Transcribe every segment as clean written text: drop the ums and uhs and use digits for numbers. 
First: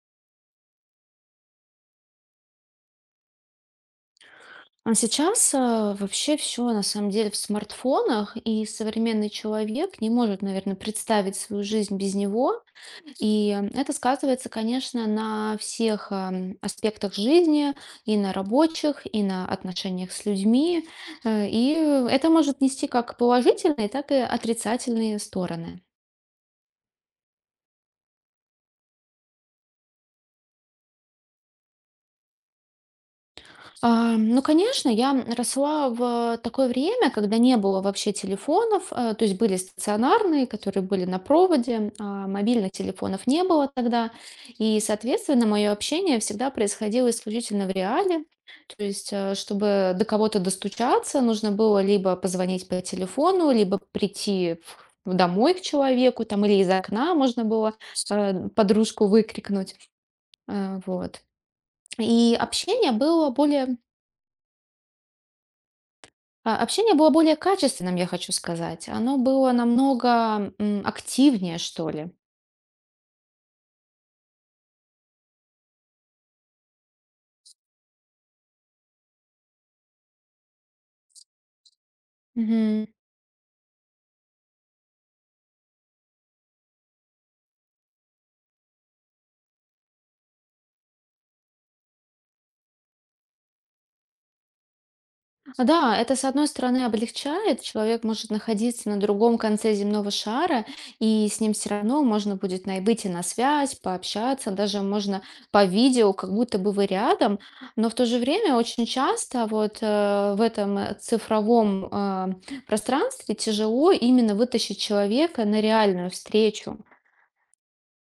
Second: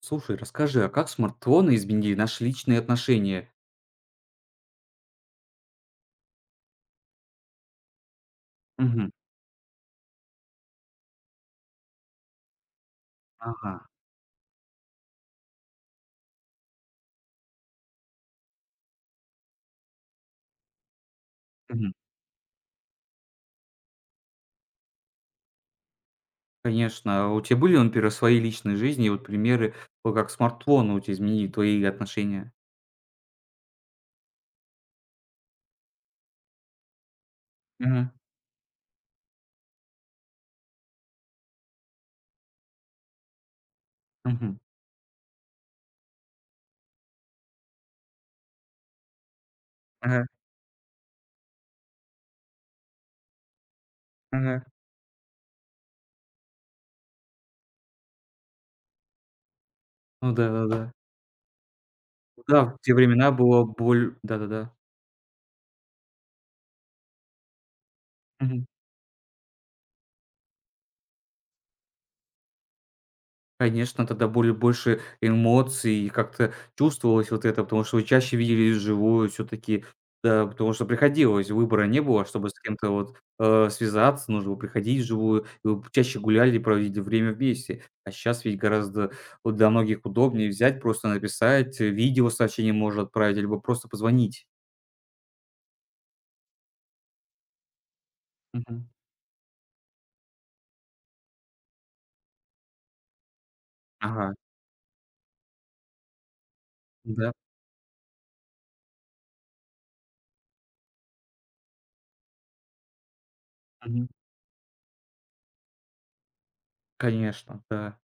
Слушай, расскажи, а как смартфоны изменили наши личные отношения? А сейчас, вообще все, на самом деле в смартфонах, и Мгм. современный человек не может, наверное, представить свою жизнь без него. И Ага. это сказывается, конечно, на всех, аспектах жизни: и на рабочих, и на отношениях с людьми. И Мгм. это может нести как положительные, так и отрицательные стороны. Конечно. А у тебя были, например, в своей личной жизни вот примеры, вот как смартфоны у тебя изменили твои отношения? Ну, конечно, я росла в такое время, когда не было Мгм. вообще телефонов, то есть были стационарные, которые были на проводе, а мобильных телефонов не было тогда. Мгм. И, соответственно, мое общение всегда происходило исключительно в реале. То есть, чтобы до Ага. кого-то достучаться, нужно было либо позвонить по телефону, либо прийти Ага. в домой к человеку, там, или из окна можно было подружку выкрикнуть. Ну да-да-да. Вот. И Да, да. Да, в общение те было времена было более боль да-да-да. Общение было более качественным, я хочу сказать. Оно было намного, активнее, что ли. Конечно, тогда более больше эмоций, и как-то чувствовалось вот это, потому что вы чаще виделись вживую все таки да, потому что приходилось, выбора не было, чтобы с Мгм. кем-то вот, связаться, нужно было приходить вживую, и вы чаще гуляли проводили время вместе. А сейчас ведь гораздо вот для многих удобнее взять, просто написать, видео сообщение можно отправить, либо просто позвонить. Да, это, с одной стороны, облегчает. Человек может Мгм. находиться на другом конце земного шара, и с ним все равно можно будет выйти на связь, Ага, пообщаться, даже можно по видео, как будто бы вы да, рядом. Но в то же время очень часто вот в этом цифровом пространстве тяжело мгм. именно вытащить человека на реальную встречу. Конечно, да.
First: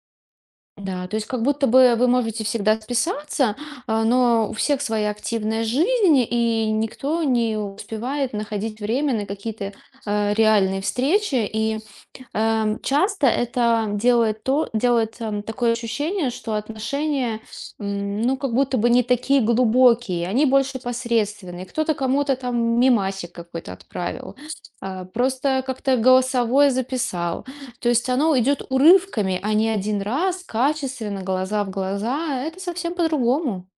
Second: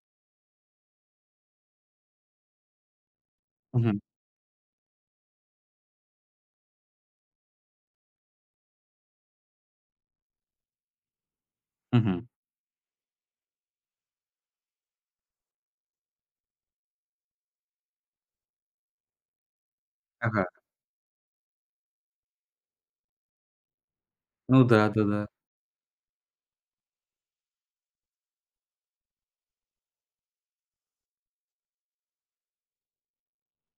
Да, то есть как будто бы вы можете всегда списаться, Мгм, но у всех своя активная жизнь, и никто не успевает находить время на какие-то реальные встречи. И мгм. Часто это делает такое ощущение, что отношения, ну, как будто бы не такие глубокие, они Ага. больше посредственные. Кто-то кому-то там мимасик какой-то отправил, Ну да, да-да. просто как-то голосовое записал. То есть оно идет урывками, а не один раз, качественно, глаза в глаза. Это совсем по-другому.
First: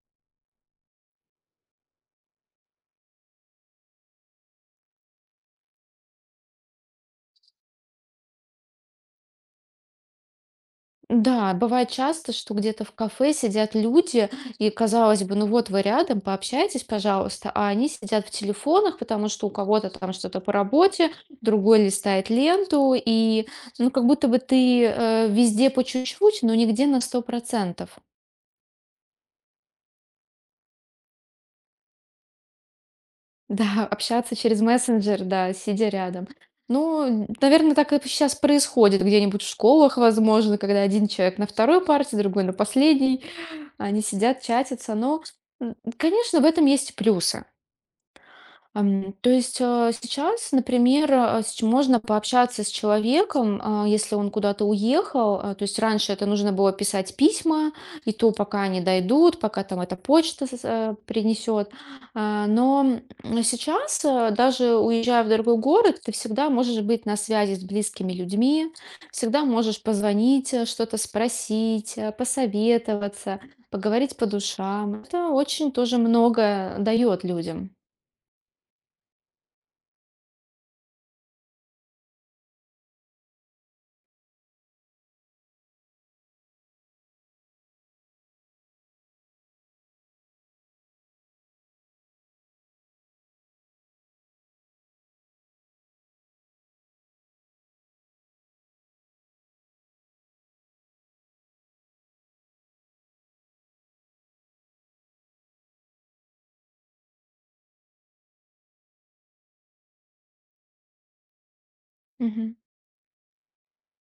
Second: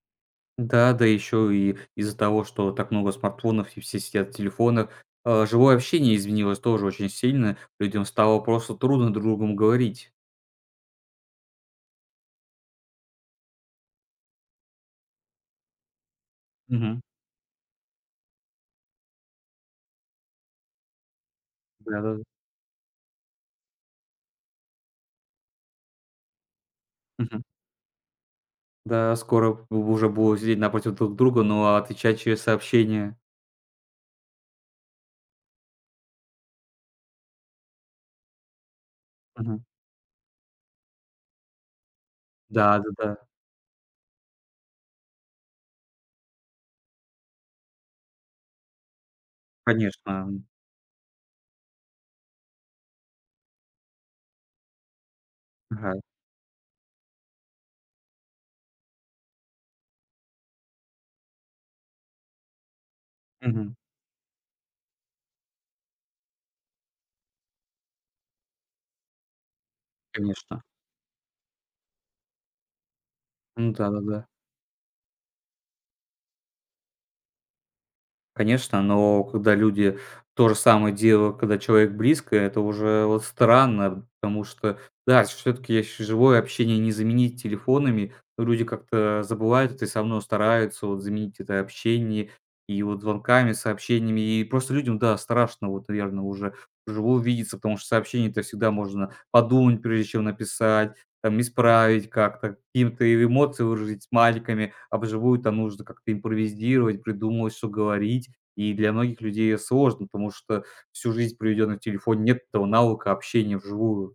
Да, да еще и из-за того, что так много смартфонов и все сидят в телефонах, а, живое общение изменилось тоже очень сильно. Людям стало просто трудно друг с другом говорить. Да, бывает часто, что где-то в кафе сидят люди, и казалось бы, ну вот вы рядом, пообщайтесь, Мгм. пожалуйста, а они сидят в телефонах, потому что у кого-то там что-то по работе, другой Да-да. листает ленту, и ну как будто бы ты везде по чуть-чуть, но нигде на сто Мгм. процентов. Да, скоро у уже будут сидеть напротив друг друга, но отвечать через сообщения. Да, общаться через мессенджер, да, сидя рядом. Ну, наверное, так и сейчас происходит где-нибудь в Мгм. школах, возможно, когда один человек на второй парте, другой на Да-да-да, последней. Они сидят, чатятся. Но, конечно, в этом есть и плюсы. То есть, конечно. сейчас, например, э, с можно пообщаться с человеком, если он куда-то уехал. То есть Ага. раньше это нужно было писать письма, и то пока они дойдут, пока там эта почта принесет. А, но, Мгм. Сейчас, даже уезжая в другой город, ты всегда можешь быть на связи с близкими людьми, всегда можешь позвонить, Конечно. Что-то спросить, посоветоваться, Ну поговорить по да-да-да. душам. Это очень тоже многое дает людям. Конечно, но когда люди то же самое делают, когда человек близко, это уже вот странно, потому что, да, все-таки я живое общение не заменить телефонами, но люди как-то забывают это и все равно стараются вот заменить это общение и вот звонками, сообщениями, и просто людям, да, страшно вот, наверное, уже вживую видеться, потому что сообщение-то всегда можно подумать, прежде чем написать, там исправить как-то, каким то эмоции выразить смайликами, а вживую-то нужно как-то импровизировать, придумывать, что говорить. И для многих людей это сложно, потому что всю жизнь, проведенную в телефоне, нет Мгм. этого навыка общения вживую.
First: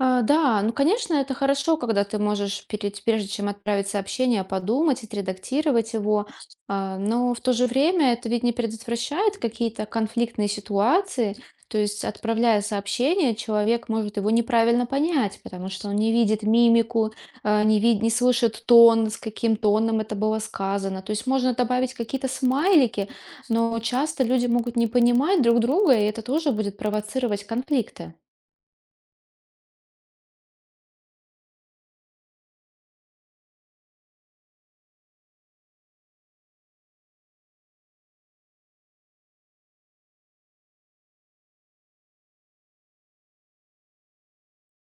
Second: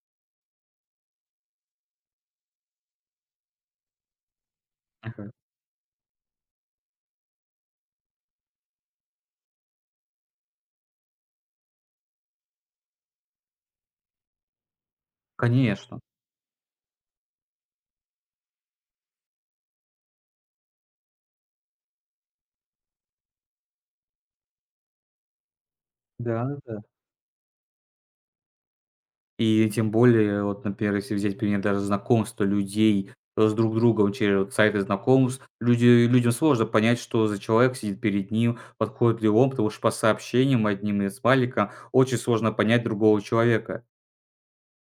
Да, ну, конечно, это хорошо, когда ты можешь прежде чем отправить сообщение, подумать, Мгм. отредактировать его. Но в то же время это ведь не предотвращает какие-то конфликтные ситуации, то есть отправляя сообщение, человек может его неправильно понять, потому что он Конечно, не видит мимику, не слышит тон, с каким тоном это было сказано. То есть можно добавить какие-то смайлики, но часто люди могут не понимать друг друга, и это тоже будет да-да. провоцировать конфликты. И тем более, вот, например, если взять пример даже знакомства людей, с друг другом через вот сайты знакомств, люди людям сложно понять, что за человек сидит перед ним, подходит ли он, потому что по сообщениям одним и смайликам очень сложно понять другого человека.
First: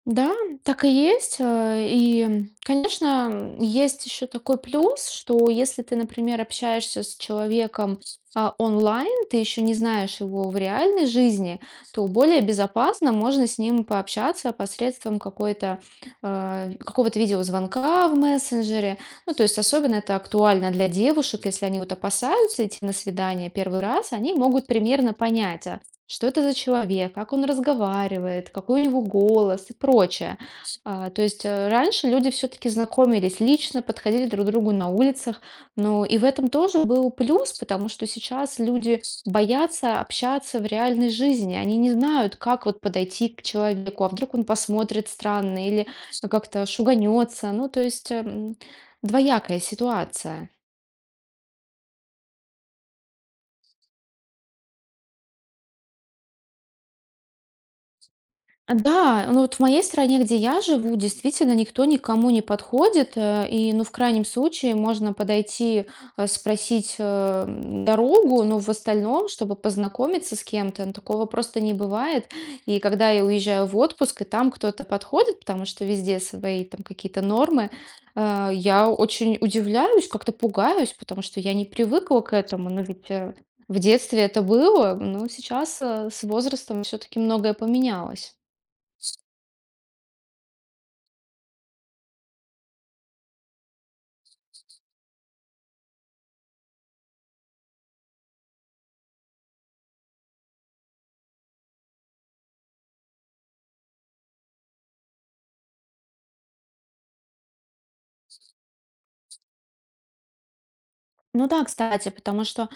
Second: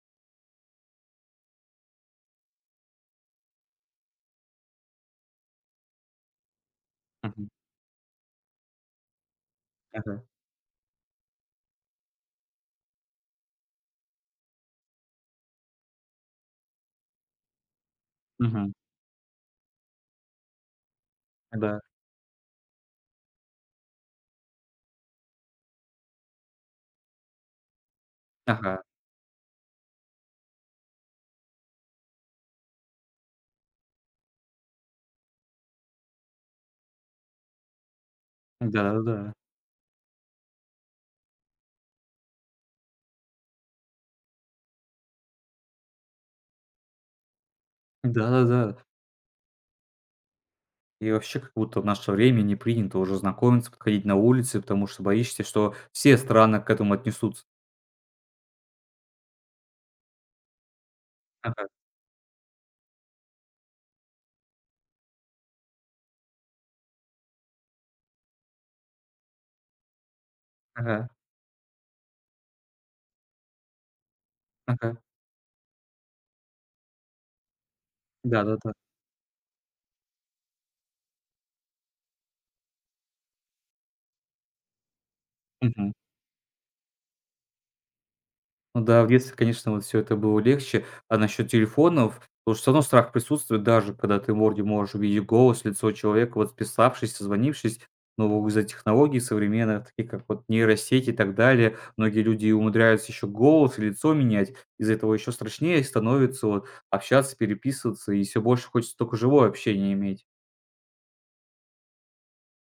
Да, так и есть. И, конечно, есть еще такой плюс, что если ты, например, общаешься с Мгм. человеком онлайн, ты еще не знаешь Ага. его в реальной жизни, то более безопасно можно с ним пообщаться посредством какого-то видеозвонка в Мгм. мессенджере. Ну, то есть особенно это актуально для девушек, если они Да. вот опасаются идти на свидание первый раз, они могут примерно понять, а что это за человек, как он разговаривает, какой у Ага. него голос и прочее. То есть раньше люди все-таки знакомились лично, подходили друг к другу на улицах, но и в этом тоже был плюс, потому что сейчас люди Да-да-да. боятся общаться в реальной жизни, они не знают, как вот подойти к человеку, а вдруг он посмотрит странно или как-то шуганется, ну то есть Да-да-да. двоякая ситуация. И вообще, как будто в наше время не принято уже знакомиться, подходить на улице, потому что боишься, что все странно к этому отнесутся. Да, ну вот в моей стране, где я живу, действительно Ага, никто никому не подходит, и, ну, в крайнем случае можно подойти, спросить, дорогу, но в остальном, чтобы познакомиться с кем-то, ну, ага, такого просто не бывает. И когда я уезжаю в отпуск, и там кто-то ага. подходит, потому что везде свои там какие-то нормы, Да-да-да. я очень удивляюсь, как-то пугаюсь, потому что я не привыкла к этому, но ведь, в детстве это было, но сейчас, Мгм. С возрастом все-таки многое поменялось. Ну да, в детстве, конечно, вот все это было легче. А насчет телефонов, потому что всё равно страх присутствует, даже когда ты вроде можешь увидеть голос, лицо человека, вот списавшись, созвонившись. Но вот из-за технологий современных, таких как вот нейросети и так далее, многие люди и умудряются еще голос и лицо менять. Из-за этого еще страшнее становится вот общаться, переписываться, и все больше хочется только живое общение иметь. Ну да, кстати, потому что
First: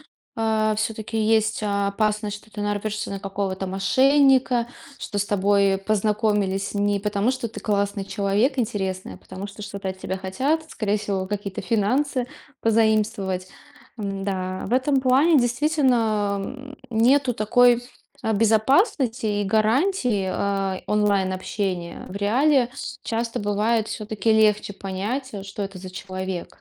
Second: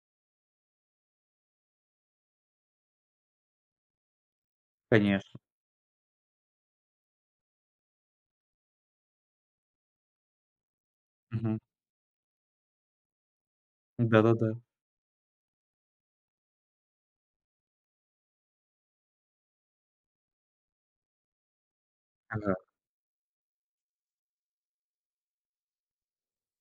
все-таки есть опасность, что ты нарвешься на какого-то мошенника, что с Конечно. тобой познакомились не потому, что ты классный человек, интересный, а потому что что-то от тебя хотят, скорее всего, Мгм. какие-то финансы позаимствовать. Да-да-да. Да, в этом плане действительно нету такой безопасности и гарантии онлайн-общения. В Ага. реале часто бывает все-таки легче понять, что это за человек.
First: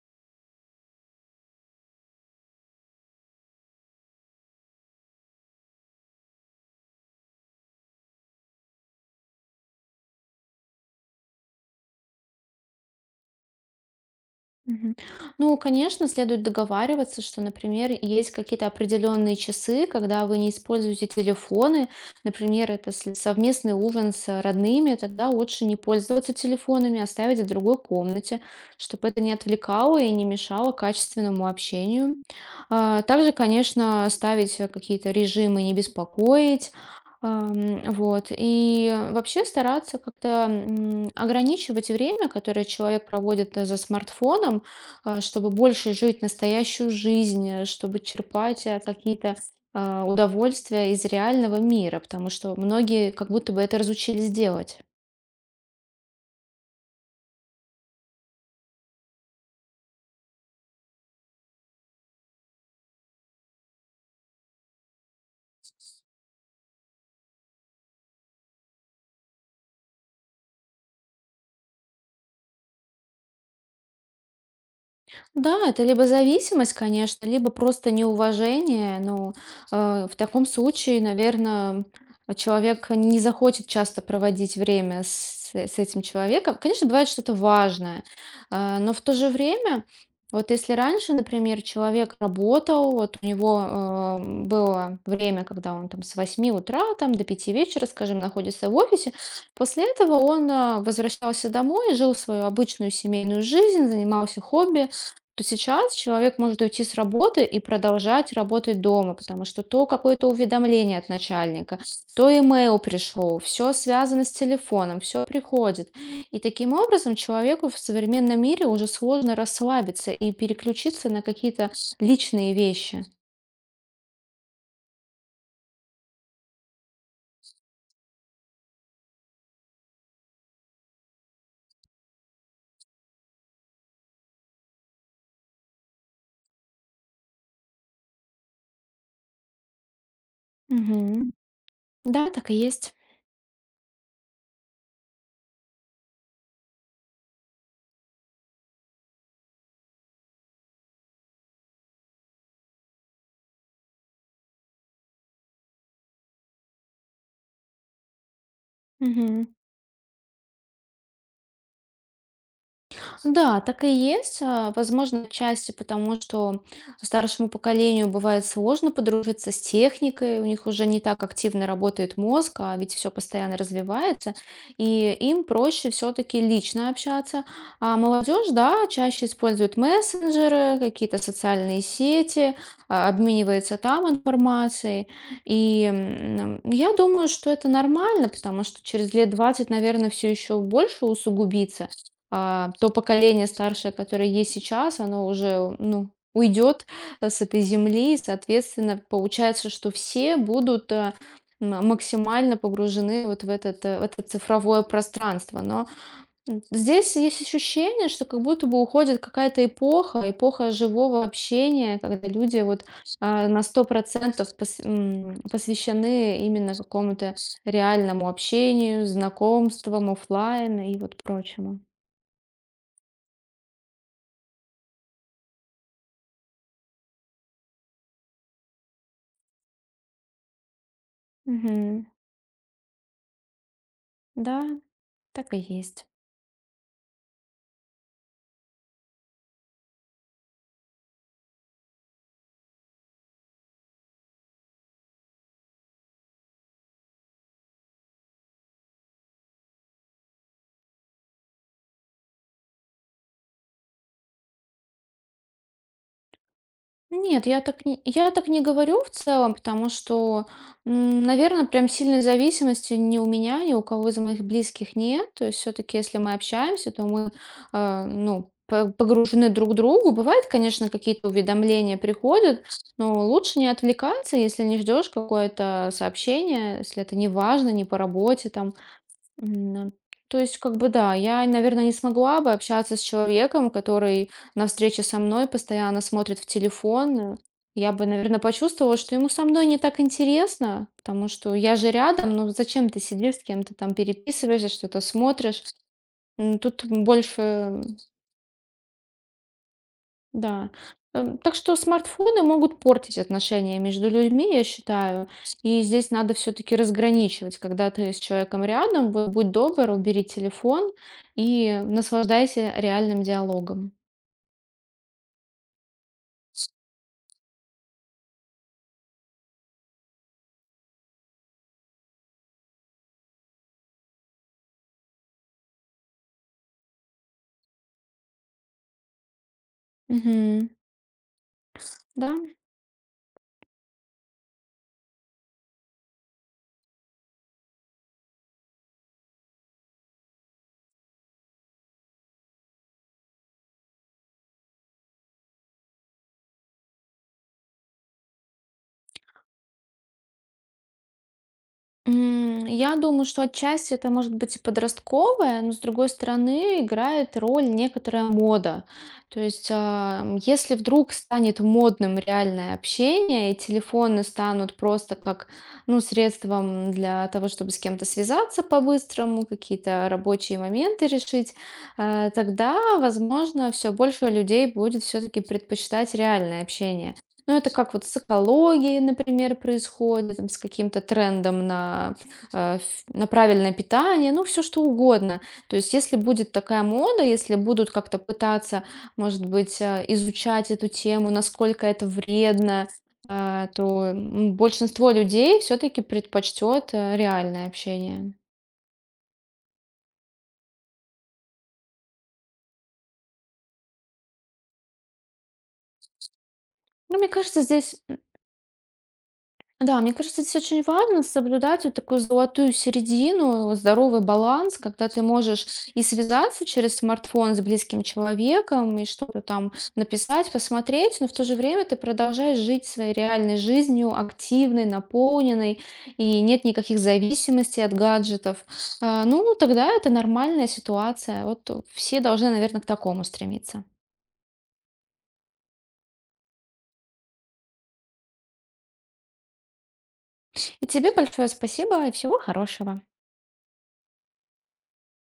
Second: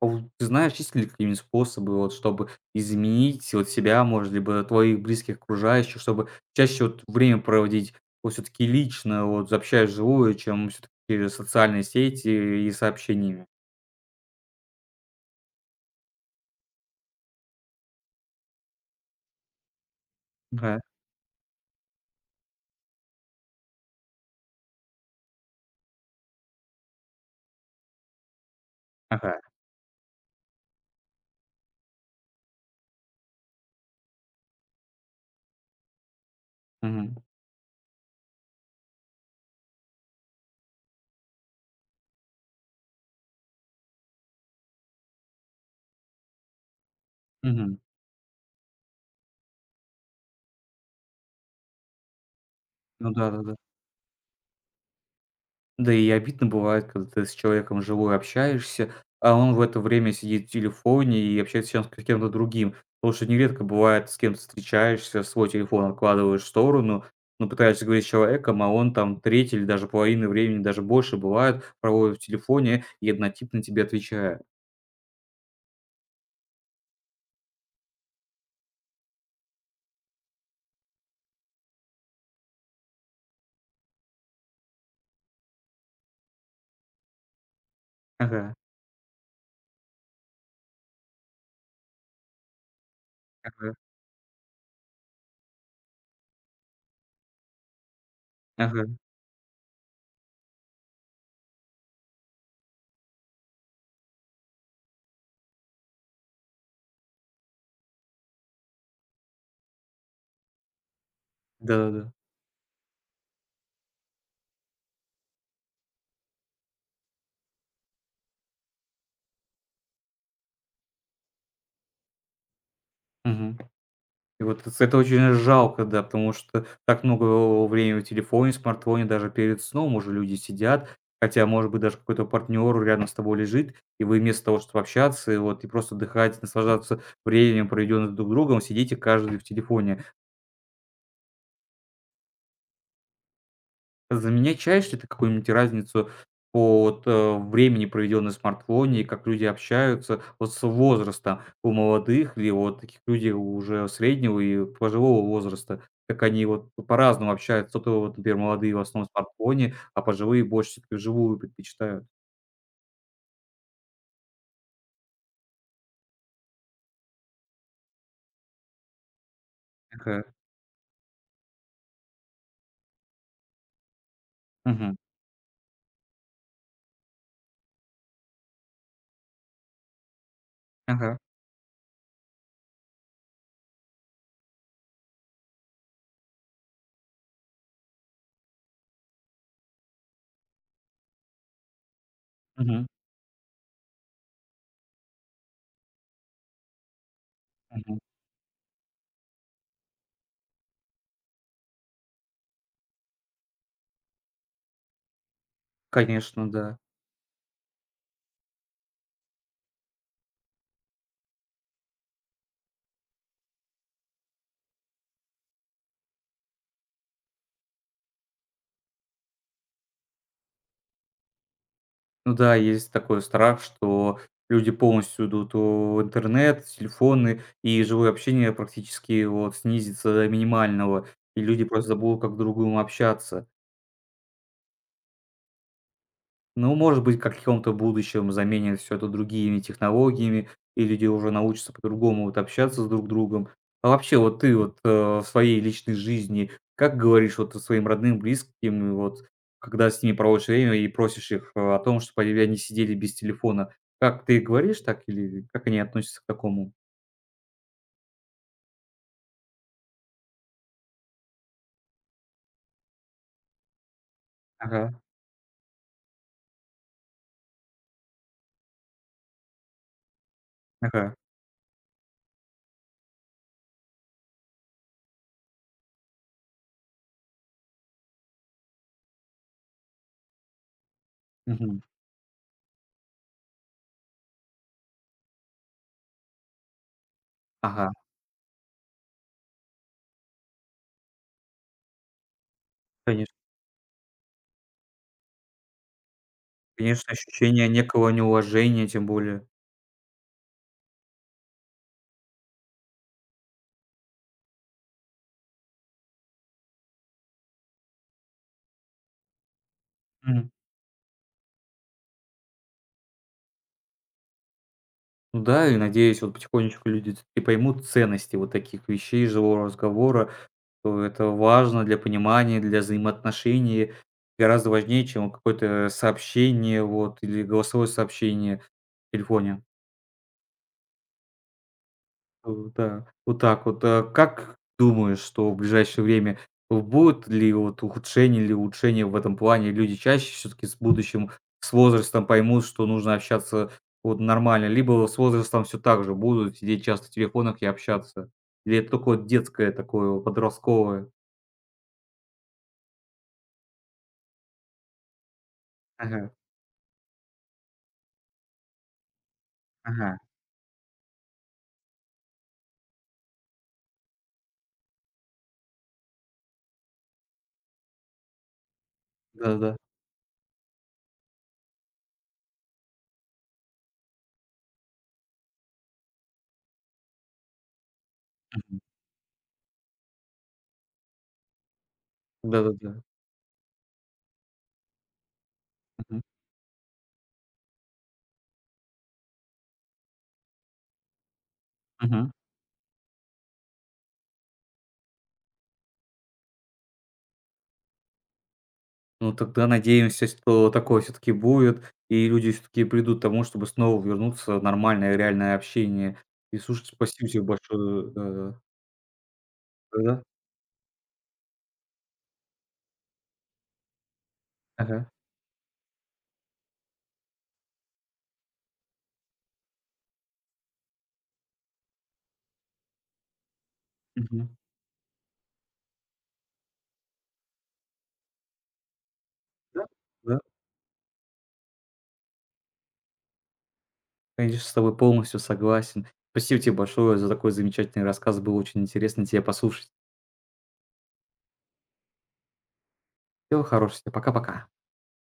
А вот ты знаешь, есть ли какие-нибудь способы, вот, чтобы изменить вот себя, может, либо твоих близких, окружающих, чтобы чаще вот время проводить вот все-таки лично, вот, общаясь вживую, чем все-таки через социальные сети и сообщениями? Мгм. Ну, конечно, следует договариваться, что, например, есть какие-то определенные часы, когда вы не Ага. используете телефоны. Например, это совместный ужин с родными, тогда лучше не пользоваться телефонами, а оставить в другой комнате, чтобы это не Ага. отвлекало и не мешало качественному общению. Также, конечно, ставить какие-то режимы не беспокоить. Мгм. Вот. И вообще стараться как-то ограничивать время, которое человек проводит за смартфоном, чтобы больше жить настоящую жизнь, Мгм. чтобы черпать какие-то удовольствия из реального мира, потому что многие Ну как будто да-да-да. бы это разучились делать. Да и обидно бывает, когда ты с человеком вживую общаешься, а он в это время сидит в телефоне и общается чем с кем-то другим. Потому что нередко бывает, с кем-то встречаешься, свой телефон откладываешь в сторону, но пытаешься говорить с человеком, а он там треть или даже половину времени, даже больше бывает, проводит в телефоне и однотипно тебе отвечает. Да, это либо зависимость, конечно, либо просто неуважение. Ну, в таком случае, наверное, человек не захочет часто проводить время с этим человеком. Конечно, бывает что-то важное, Ага, но в то же время, вот если раньше, например, человек работал, вот у него ага, было время, когда он там с 8 утра там, до 5 вечера, скажем, находится в ага, офисе, после этого он возвращался домой, жил свою обычную семейную жизнь, занимался хобби, то сейчас человек может уйти с работы и продолжать работать дома, потому что то какое-то уведомление от начальника, да-да-да. то имейл пришел, все связано с телефоном, все приходит. И таким образом человеку в современном мире уже сложно расслабиться и переключиться на какие-то личные вещи. Мгм. И вот с это очень жалко, да, потому что так много времени в телефоне, смартфоне, даже перед сном уже люди сидят. Хотя, может быть, даже какой-то партнер рядом с тобой лежит, и вы вместо того, чтобы общаться и просто отдыхать, наслаждаться временем, проведенным друг другом, сидите каждый в телефоне. Мгм. Да, так и есть. Замечаешь ли ты какую-нибудь разницу по вот, времени, проведенной в смартфоне, и как люди общаются вот с возраста у молодых или вот таких людей уже среднего и пожилого возраста? Как они вот по-разному общаются? Кто-то вот, например, молодые в основном в Мгм. смартфоне, а пожилые больше всё-таки вживую предпочитают. Да, так и есть. Возможно, отчасти потому, что старшему поколению бывает сложно подружиться с Ага. техникой, у них уже не так активно работает мозг, а ведь все постоянно развивается, Мгм. и им проще все-таки лично общаться. А молодежь, да, чаще использует мессенджеры, какие-то Ага. социальные сети, обменивается там информацией. И я думаю, что это нормально, потому что через лет 20, наверное, все еще больше усугубится. Мгм. То поколение старшее, которое есть сейчас, оно уже, ну, уйдет с этой Мгм. земли, и, соответственно, получается, что все будут максимально погружены вот в это цифровое пространство. Но Конечно, да. здесь есть ощущение, что как будто бы уходит какая-то эпоха, эпоха живого общения, когда люди вот на 100% посвящены именно какому-то реальному общению, знакомствам, оффлайн и вот прочему. Ну да, есть такой страх, что люди полностью идут в интернет, телефоны, и живое общение практически вот снизится до минимального, и люди просто Мгм. забудут, как друг с другом общаться. Да, так и есть. Ну, может быть, как в каком-то будущем заменят все это другими технологиями, и люди уже научатся по-другому вот общаться с друг другом. А вообще, вот ты вот, в своей личной жизни как говоришь вот своим родным, близким, и вот когда с ними проводишь время и просишь их, о том, чтобы они не сидели без телефона? Как ты говоришь так или как они относятся к такому? Нет, я так не говорю в целом, потому что, наверное, прям сильной зависимости ни у меня, ни у кого из моих Ага, близких нет. То есть все-таки, если мы общаемся, то мы, ну, погружены друг к другу. Бывает, конечно, ага, какие-то уведомления приходят, но лучше не отвлекаться, если не ждешь какое-то сообщение, если это не важно, не по работе там. М, То есть, как бы да, я, мгм. наверное, не смогла бы общаться с человеком, который на встрече со мной постоянно смотрит в телефон. Ага, Я бы, наверное, почувствовала, что ему со мной не так интересно, потому что я же рядом, ну зачем ты конечно. сидишь с кем-то там переписываешься, что-то смотришь? Тут Конечно, ощущение больше некого неуважения тем более. да. Так что смартфоны могут портить отношения между людьми, я считаю. И здесь надо все-таки разграничивать, когда ты с человеком рядом, будь добр, убери телефон и наслаждайся реальным диалогом. Ну да, и надеюсь, вот потихонечку люди и поймут ценности вот таких вещей, живого разговора, что это важно для понимания, для взаимоотношений, гораздо важнее, чем какое-то сообщение вот или голосовое сообщение в телефоне. Мгм. Да. Вот да, вот так вот. А как думаешь, что в ближайшее время будет ли вот ухудшение или улучшение в этом плане? Люди чаще все-таки с будущим, с возрастом поймут, что нужно общаться вот нормально, либо с возрастом все так же будут сидеть часто в телефонах и общаться? Или это только вот детское такое, вот подростковое? Я думаю, что отчасти это может быть и подростковое, но с другой Ага, стороны играет роль некоторая мода. То есть, ага, если вдруг станет модным реальное общение, и телефоны станут просто как, ну, средством для того, чтобы с кем-то связаться по-быстрому, да-да-да. какие-то рабочие моменты решить, тогда, возможно, все больше людей будет все-таки предпочитать реальное общение. Ну, это как вот с Мгм. экологией, например, происходит, там, с каким-то трендом Да-да-да. На правильное питание, ну, все что угодно. То есть, если Мгм. будет такая мода, если будут как-то пытаться, может быть, изучать эту тему, насколько это Мгм. вредно, то большинство людей все-таки предпочтет реальное общение. Ну, тогда надеемся, что такое все таки будет, и люди все таки придут к тому, чтобы снова вернуться в нормальное реальное общение. И слушай, Ну, мне спасибо тебе кажется, здесь большое, да. Да, мне Да-да. кажется, здесь очень важно соблюдать вот такую золотую середину, здоровый баланс, Ага. когда ты можешь и связаться через смартфон с близким человеком, и что-то там написать, посмотреть, но в то же время ты продолжаешь жить своей реальной жизнью, Мгм. активной, наполненной, и нет никаких зависимостей от гаджетов. Ну, Да, тогда это да, нормальная ситуация. Вот все должны, наверное, к такому стремиться. конечно, с тобой полностью согласен. Спасибо тебе большое за такой замечательный рассказ. Было очень интересно тебя послушать. И тебе большое спасибо и всего хорошего. Всего хорошего тебе. Пока-пока.